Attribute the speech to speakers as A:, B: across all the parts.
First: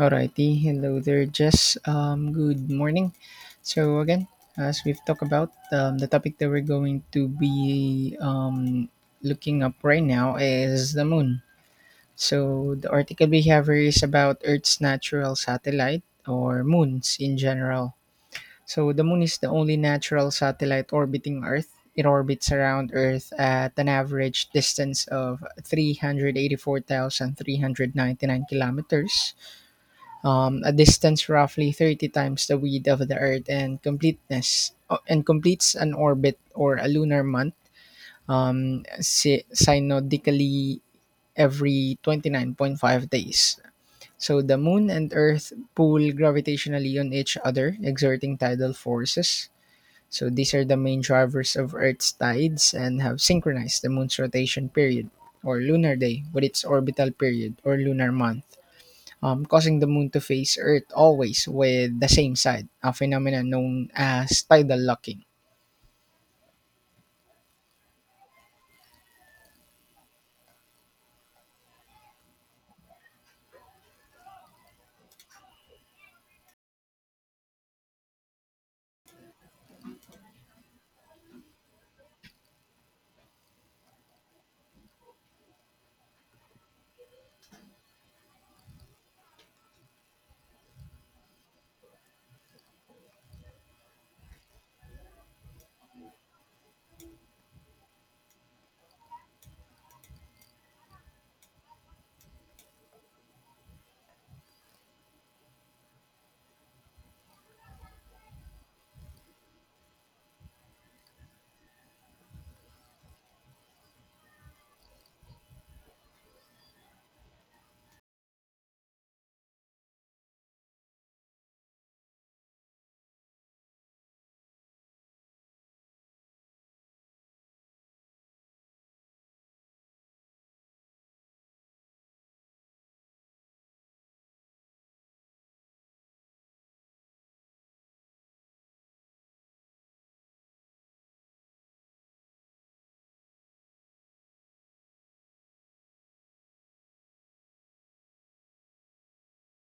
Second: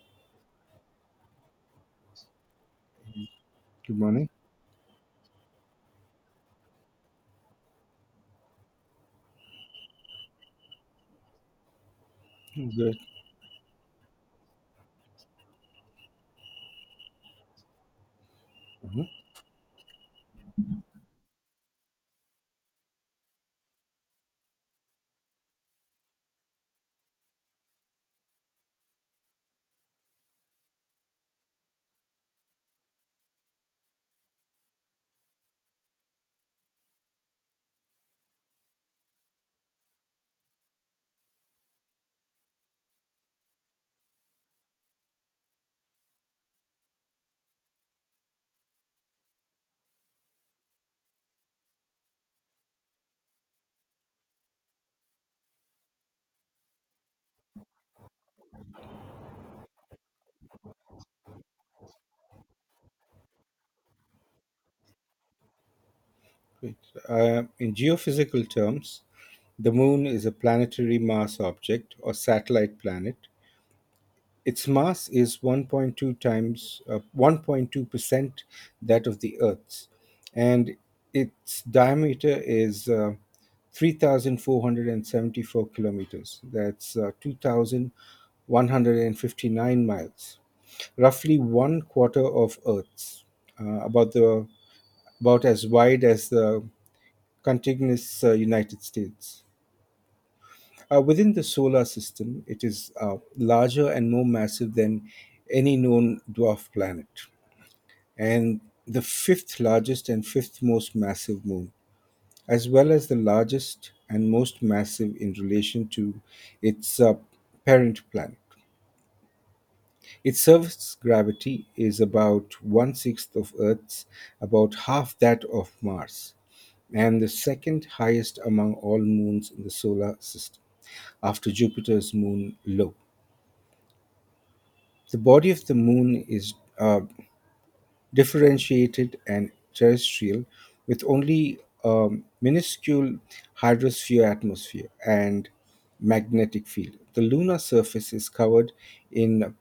A: Alrighty, hello there, Jess. Good morning.
B: Good
A: So again,
B: morning.
A: as we've talked about, the topic that we're going to be looking up right now is the moon. So the
B: Good.
A: article we have here is about Earth's natural satellite or moons in general. So
B: Uh-huh.
A: the moon is the only natural satellite orbiting Earth. It orbits around Earth at an average distance of 384,399 kilometers, a distance roughly 30 times the width of the Earth, and completeness and completes an orbit or a lunar month, synodically, every 29.5 days. So the moon and earth pull gravitationally on each other, exerting tidal forces. So these are the main drivers of earth's tides and have synchronized the moon's rotation period or lunar day with its orbital period or lunar month, causing the moon to face Earth always with the same side, a phenomenon known as tidal locking.
B: Great. In geophysical terms, the moon is a planetary mass object or satellite planet. Its mass is 1.2 times 1.2% that of the Earth's, and its diameter is 3,474 kilometers. That's 2,159 miles, roughly one quarter of Earth's, uh, about the about as wide as the contiguous United States. Within the solar system, it is larger and more massive than any known dwarf planet, and the fifth largest and fifth most massive moon, as well as the largest and most massive in relation to its parent planet. Its surface gravity is about one sixth of Earth's, about half that of Mars, and the second highest among all moons in the solar system, after Jupiter's moon Io. The body of the moon is differentiated and terrestrial, with only a minuscule hydrosphere atmosphere and magnetic field. The lunar surface is covered in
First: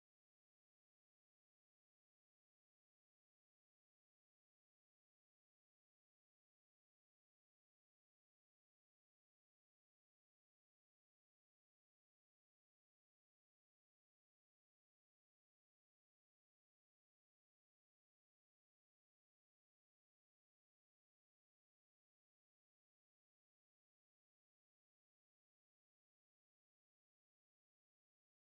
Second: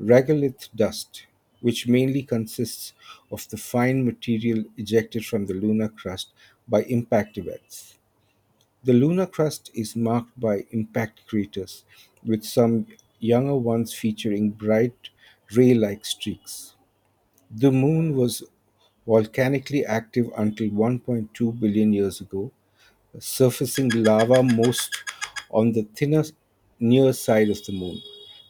B: regolith dust, which mainly consists of the fine material ejected from the lunar crust by impact events. The lunar crust is marked by impact craters, with some younger ones featuring bright ray like streaks. The Moon was volcanically active until 1.2 billion years ago, surfacing lava most on the thinner near side of the Moon,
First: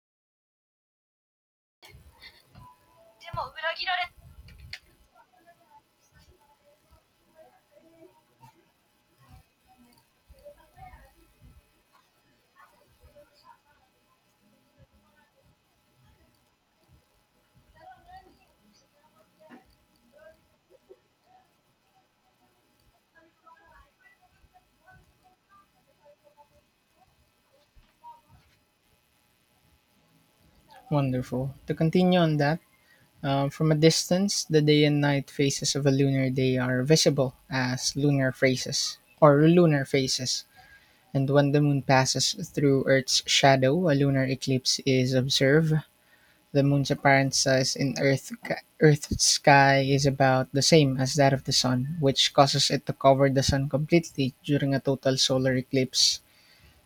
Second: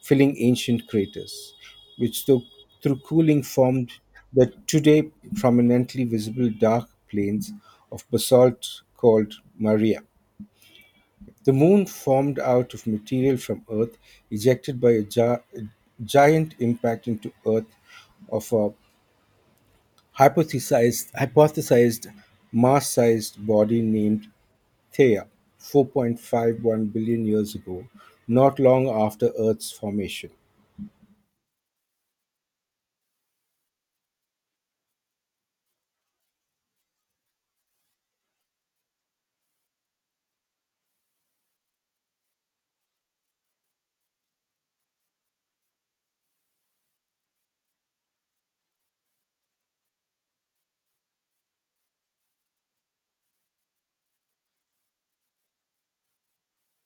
B: filling ancient craters, which though, through cooling formed the today prominently visible dark plains of basalt called Maria. The Moon formed out of material from Earth ejected by a giant impact into Earth of a hypothesized Mars-sized body named Theia 4.51 billion years ago, not long after Earth's formation.
A: Wonderful. To continue on that, from a distance, the day and night phases of a lunar day are visible as lunar phases or lunar phases. And when the moon passes through Earth's shadow, a lunar eclipse is observed. The moon's apparent size in Earth's sky is about the same as that of the sun, which causes it to cover the sun completely during a total solar eclipse.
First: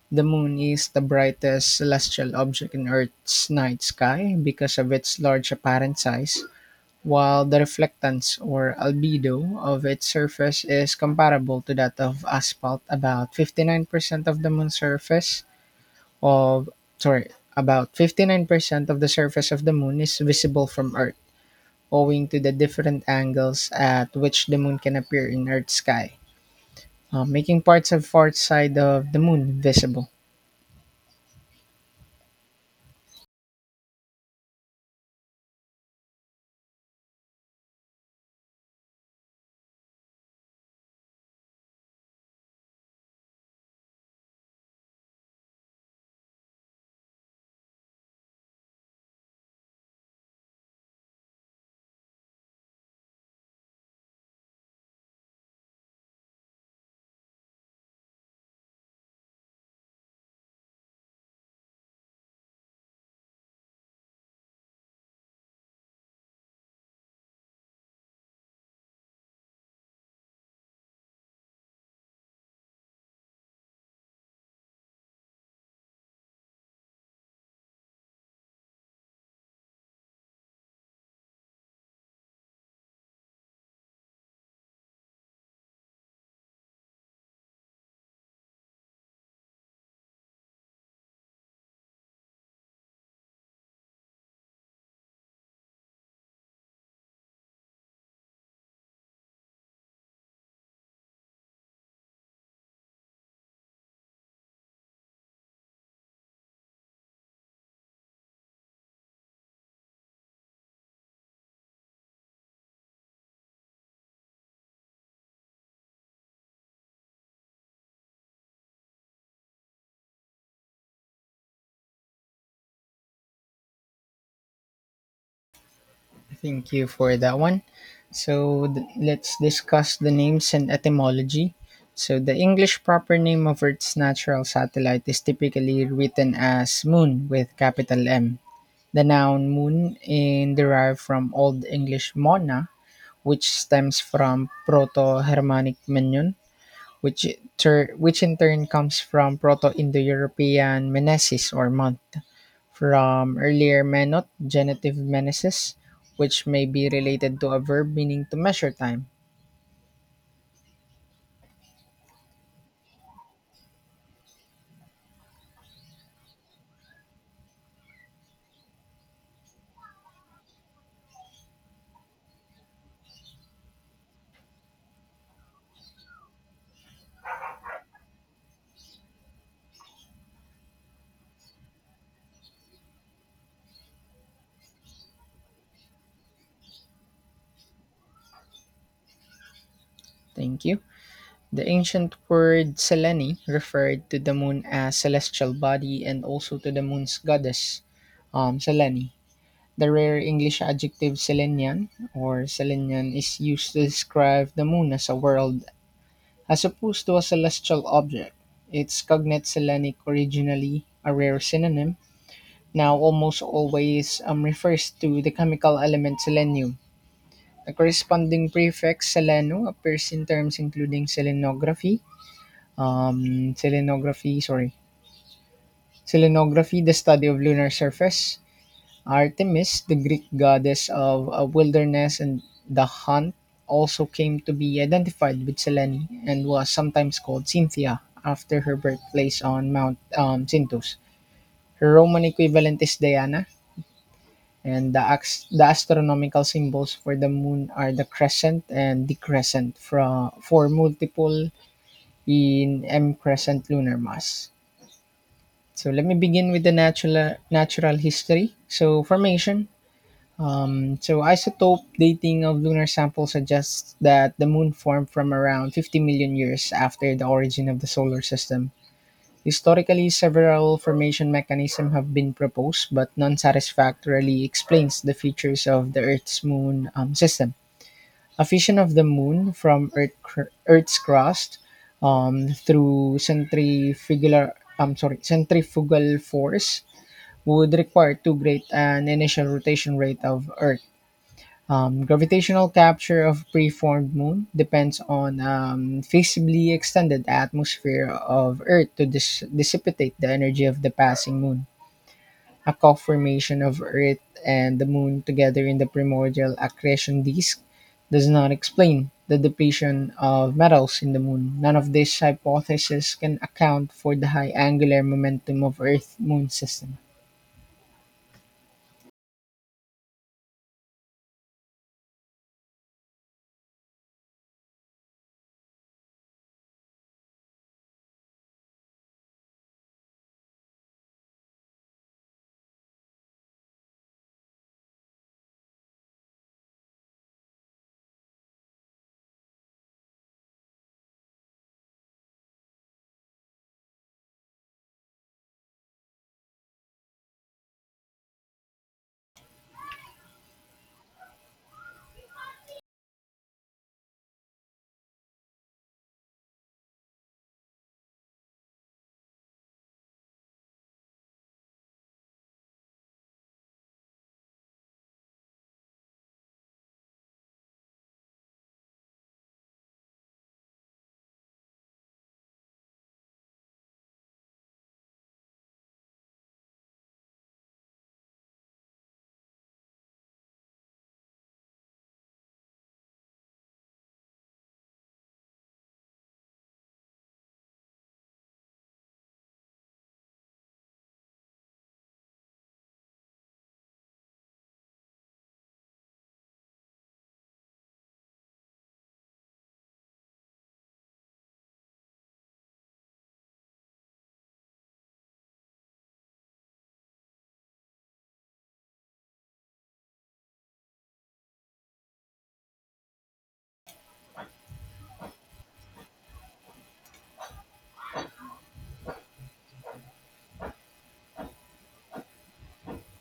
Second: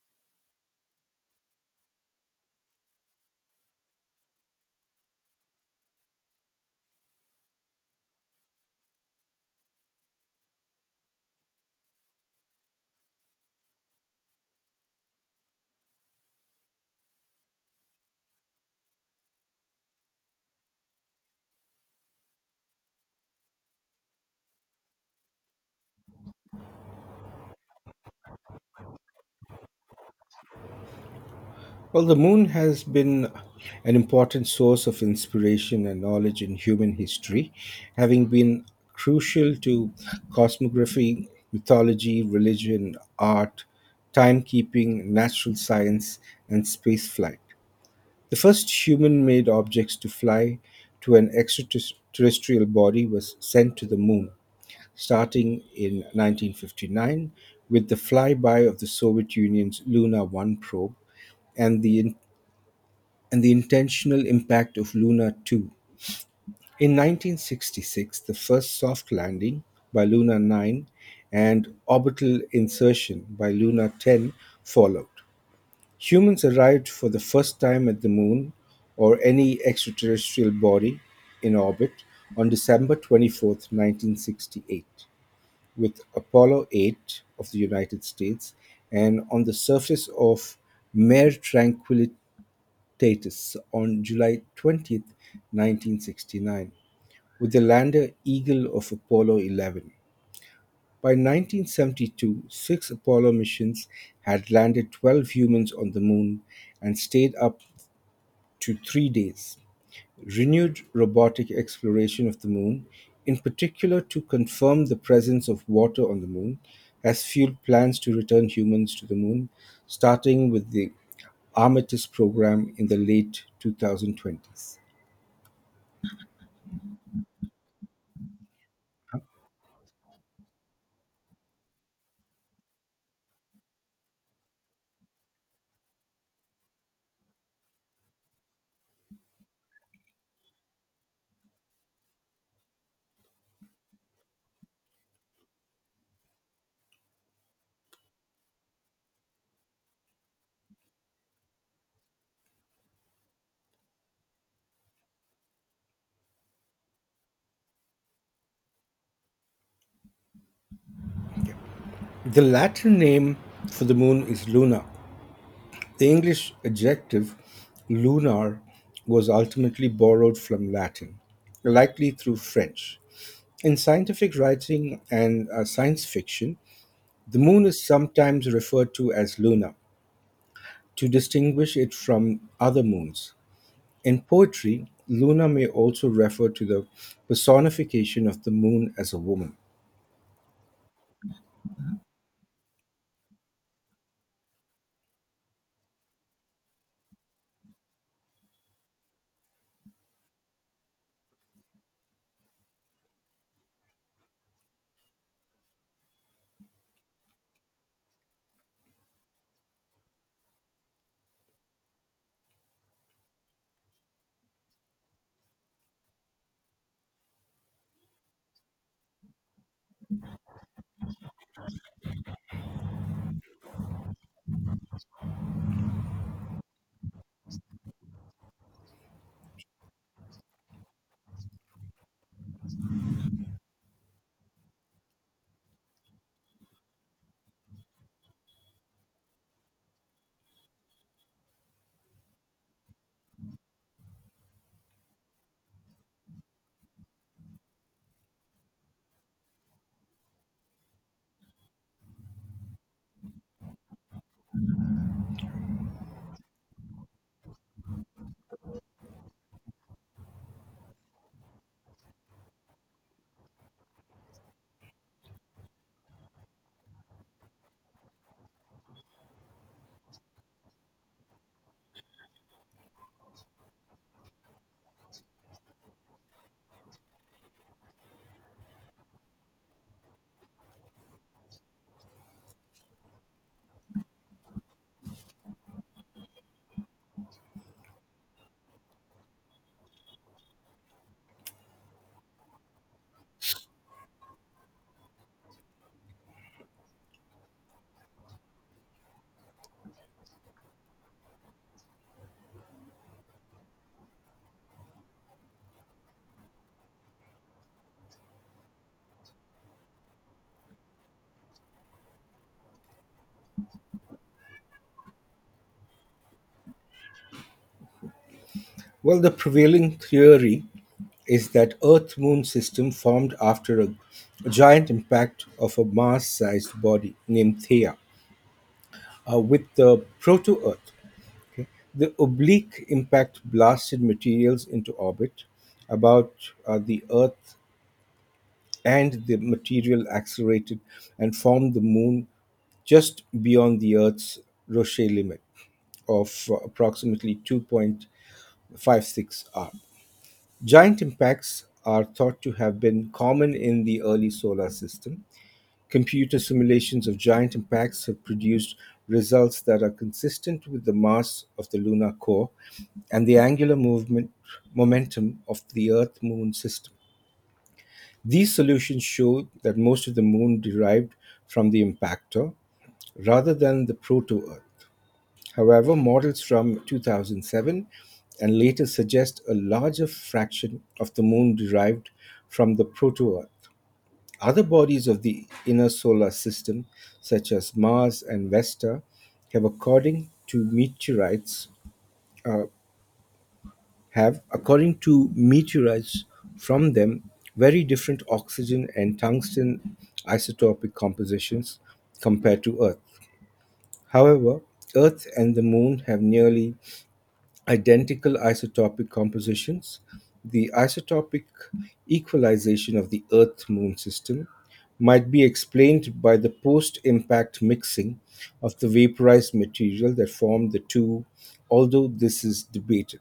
A: The moon is the brightest celestial object in Earth's night sky because of its large apparent size, while the reflectance or albedo of its surface is comparable to that of asphalt. About 59% of the moon's surface, of sorry, about 59% of the surface of the moon is visible from Earth, owing to the different angles at which the moon can appear in Earth's sky, making parts of far side of the moon visible.
B: Well, the moon has been an important source of inspiration and knowledge in human history, having been crucial to cosmography, mythology, religion, art, timekeeping, natural science, and spaceflight. The first human-made objects to fly to an extraterrestrial body was sent to the Moon, starting in 1959 with the flyby of the Soviet Union's Luna 1 probe and the, and the intentional impact of Luna 2. In 1966, the first soft landing by Luna 9 and orbital insertion by Luna 10 followed. Humans arrived for the first time at the Moon, or any extraterrestrial body in orbit, on December 24, 1968, with Apollo 8 of the United States and on the surface of Mare Tranquillitatis on July 20, 1969, with the lander Eagle of Apollo 11. By 1972, six Apollo missions had landed 12 humans on the moon and stayed up to 3 days, renewed robotic exploration of the moon, in particular to confirm the presence of water on the moon, has fueled plans to return humans to the moon, starting with the Artemis program in the late 2020s.
A: Thank you for that one. Let's discuss the names and etymology. So the English proper name of Earth's natural satellite is typically written as moon with capital M. The noun moon in derived from Old English mona, which stems from Proto-Germanic "menun," which which in turn comes from Proto-Indo-European "menesis" or month, from earlier "menot" genitive "meneses," which may be related to a verb meaning to measure time.
B: The Latin name for the moon is Luna. The English adjective lunar was ultimately borrowed from Latin, likely through French. In scientific writing and science fiction, the moon is sometimes referred to as Luna, to distinguish it from other moons. In poetry, Luna may also refer to the personification of the moon as a woman.
A: Thank you. The ancient word "selene" referred to the moon as celestial body and also to the moon's goddess, Selene. The rare English adjective "Selenian" or "Selenian" is used to describe the moon as a world as opposed to a celestial object. Its cognate "Selenic," originally a rare synonym, now almost always refers to the chemical element selenium. The corresponding prefix "seleno" appears in terms including um, selenography, sorry, selenography, the study of lunar surface. Artemis, the Greek goddess of wilderness and the hunt, also came to be identified with Selene and was sometimes called Cynthia after her birthplace on Mount Cynthus. Her Roman equivalent is Diana, and the astronomical symbols for the moon are the crescent and the crescent for multiple in M crescent lunar mass. So let me begin with the natural history. So formation. So isotope dating of lunar samples suggests that the moon formed from around 50 million years after the origin of the solar system. Historically, several formation mechanisms have been proposed, but none satisfactorily explains the features of the Earth's moon system. A fission of the moon from Earth's crust through centrifugal force would require too great an initial rotation rate of Earth. Gravitational capture of preformed moon depends on feasibly extended atmosphere of Earth to dissipate the energy of the passing moon. A co-formation of Earth and the moon together in the primordial accretion disk does not explain the depletion of metals in the moon. None of these hypotheses can account for the high angular momentum of Earth-Moon system.
B: Well, the prevailing theory is that Earth moon system formed after a giant impact of a Mars sized body named Theia with the proto Earth. The oblique impact blasted materials into orbit about the Earth and the material accelerated and formed the moon just beyond the Earth's Roche limit of approximately 2.56 R. Giant impacts are thought to have been common in the early solar system. Computer simulations of giant impacts have produced results that are consistent with the mass of the lunar core and the angular movement momentum of the Earth Moon system. These solutions show that most of the Moon derived from the impactor, rather than the proto-Earth. However, models from 2007 and later suggest a larger fraction of the Moon derived from the proto-Earth. Other bodies of the inner solar system, such as Mars and Vesta, have, according to meteorites, uh, have, according to meteorites from them, very different oxygen and tungsten isotopic compositions compared to Earth. However, Earth and the Moon have nearly identical isotopic compositions. The isotopic equalization of the Earth Moon system might be explained by the post impact mixing of the vaporized material that formed the two, although this is debated.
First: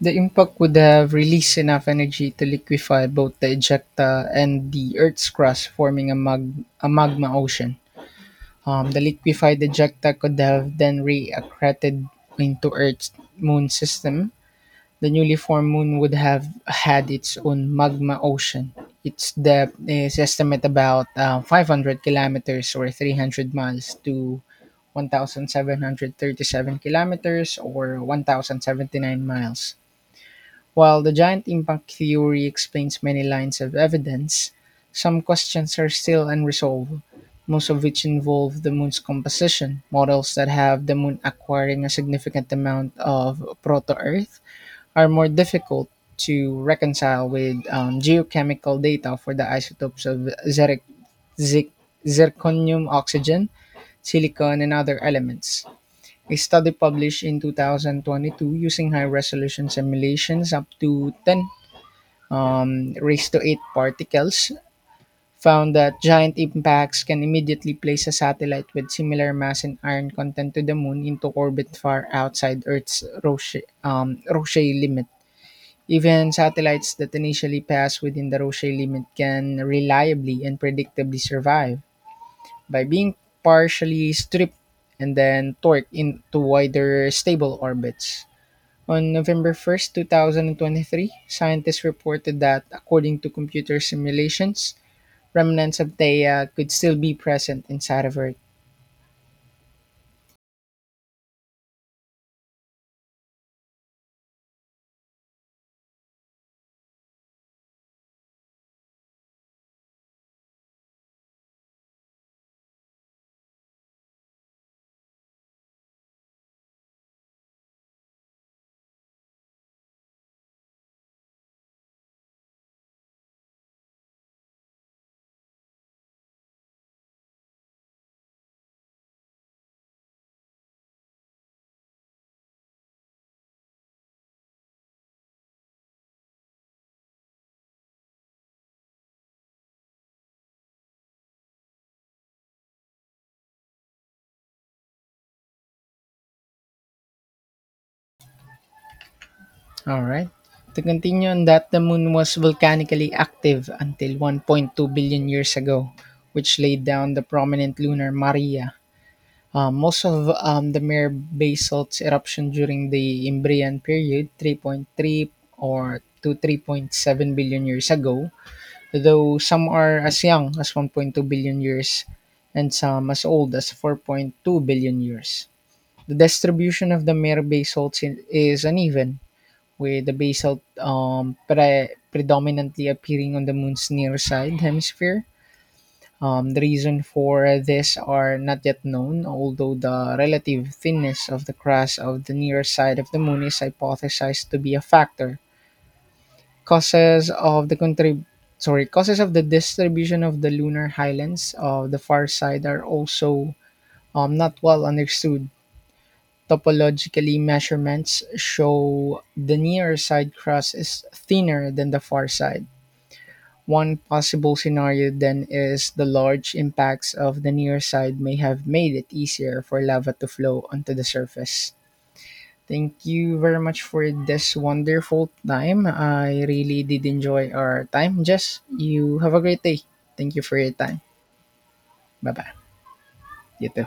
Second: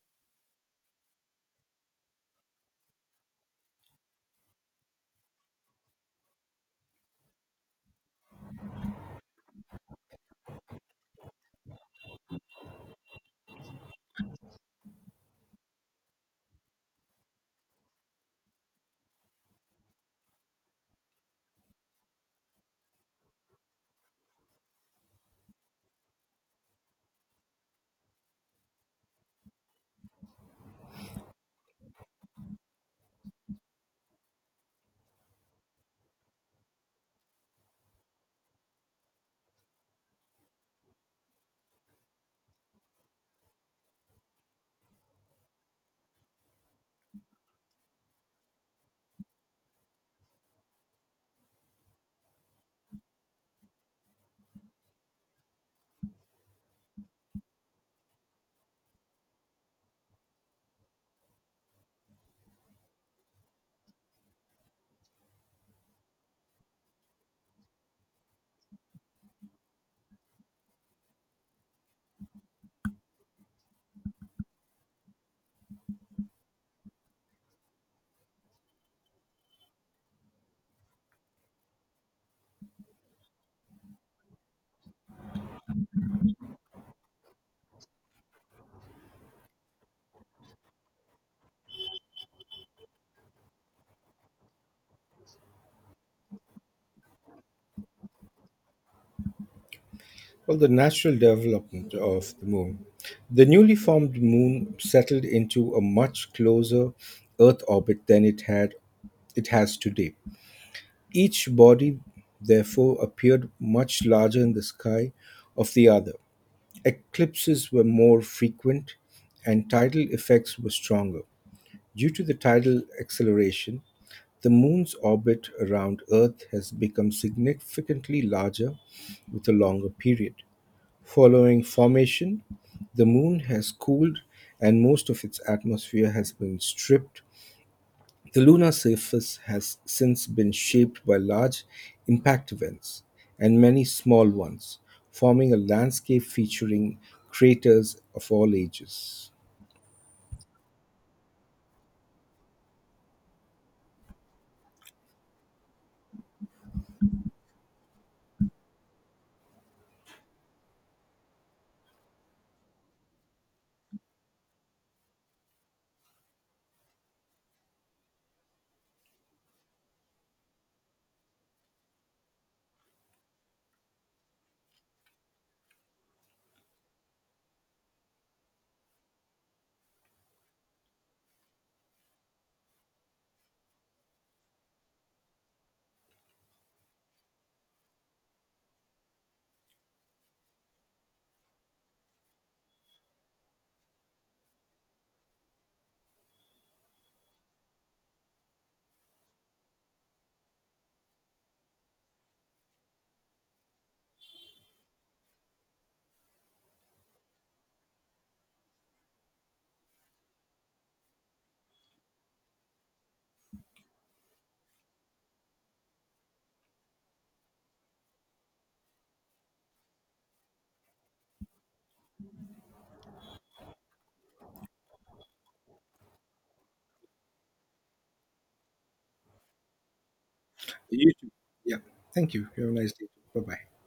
A: The impact would have released enough energy to liquefy both the ejecta and the Earth's crust, forming a magma ocean. The liquefied ejecta could have then re-accreted into Earth's moon system. The newly formed moon would have had its own magma ocean. Its depth is estimated about 500 kilometers or 300 miles to 1,737 kilometers or 1,079 miles. While the giant impact theory explains many lines of evidence, some questions are still unresolved, most of which involve the moon's composition. Models that have the moon acquiring a significant amount of proto Earth are more difficult to reconcile with geochemical data for the isotopes of zic, zirconium, oxygen, silicon, and other elements. A study published in 2022 using high resolution simulations up to 10, raised to 8 particles, found that giant impacts can immediately place a satellite with similar mass and iron content to the moon into orbit far outside Earth's Roche limit. Even satellites that initially pass within the Roche limit can reliably and predictably survive by being partially stripped and then torqued into wider stable orbits. On November 1st, 2023, scientists reported that, according to computer simulations, remnants of Theia could still be present inside of Earth.
B: Well, the natural development of the moon. The newly formed moon settled into a much closer Earth orbit than it has today. Each body therefore appeared much larger in the sky of the other. Eclipses were more frequent and tidal effects were stronger. Due to the tidal acceleration, the moon's orbit around Earth has become significantly larger with a longer period. Following formation, the Moon has cooled and most of its atmosphere has been stripped. The lunar surface has since been shaped by large impact events and many small ones, forming a landscape featuring craters of all ages.
A: All right. To continue on that, the moon was volcanically active until 1.2 billion years ago, which laid down the prominent lunar Maria. Most of the mare basalt's eruption during the Imbrian period, 3.3 or to 3.7 billion years ago, though some are as young as 1.2 billion years and some as old as 4.2 billion years. The distribution of the mare basalts is uneven, with the basalt predominantly appearing on the moon's near side hemisphere. The reason for this are not yet known, although the relative thinness of the crust of the near side of the moon is hypothesized to be a factor. Causes of the contrib- sorry causes of the distribution of the lunar highlands of the far side are also not well understood. Topologically measurements show the near side crust is thinner than the far side. One possible scenario then is the large impacts of the near side may have made it easier for lava to flow onto the surface. Thank you very much for this wonderful time. I really did enjoy our time. Jess, you have a great day. Thank you for your time.
B: You too. Yeah.
A: Bye
B: Thank you.
A: bye.
B: Have a nice day. Bye bye.
A: You too.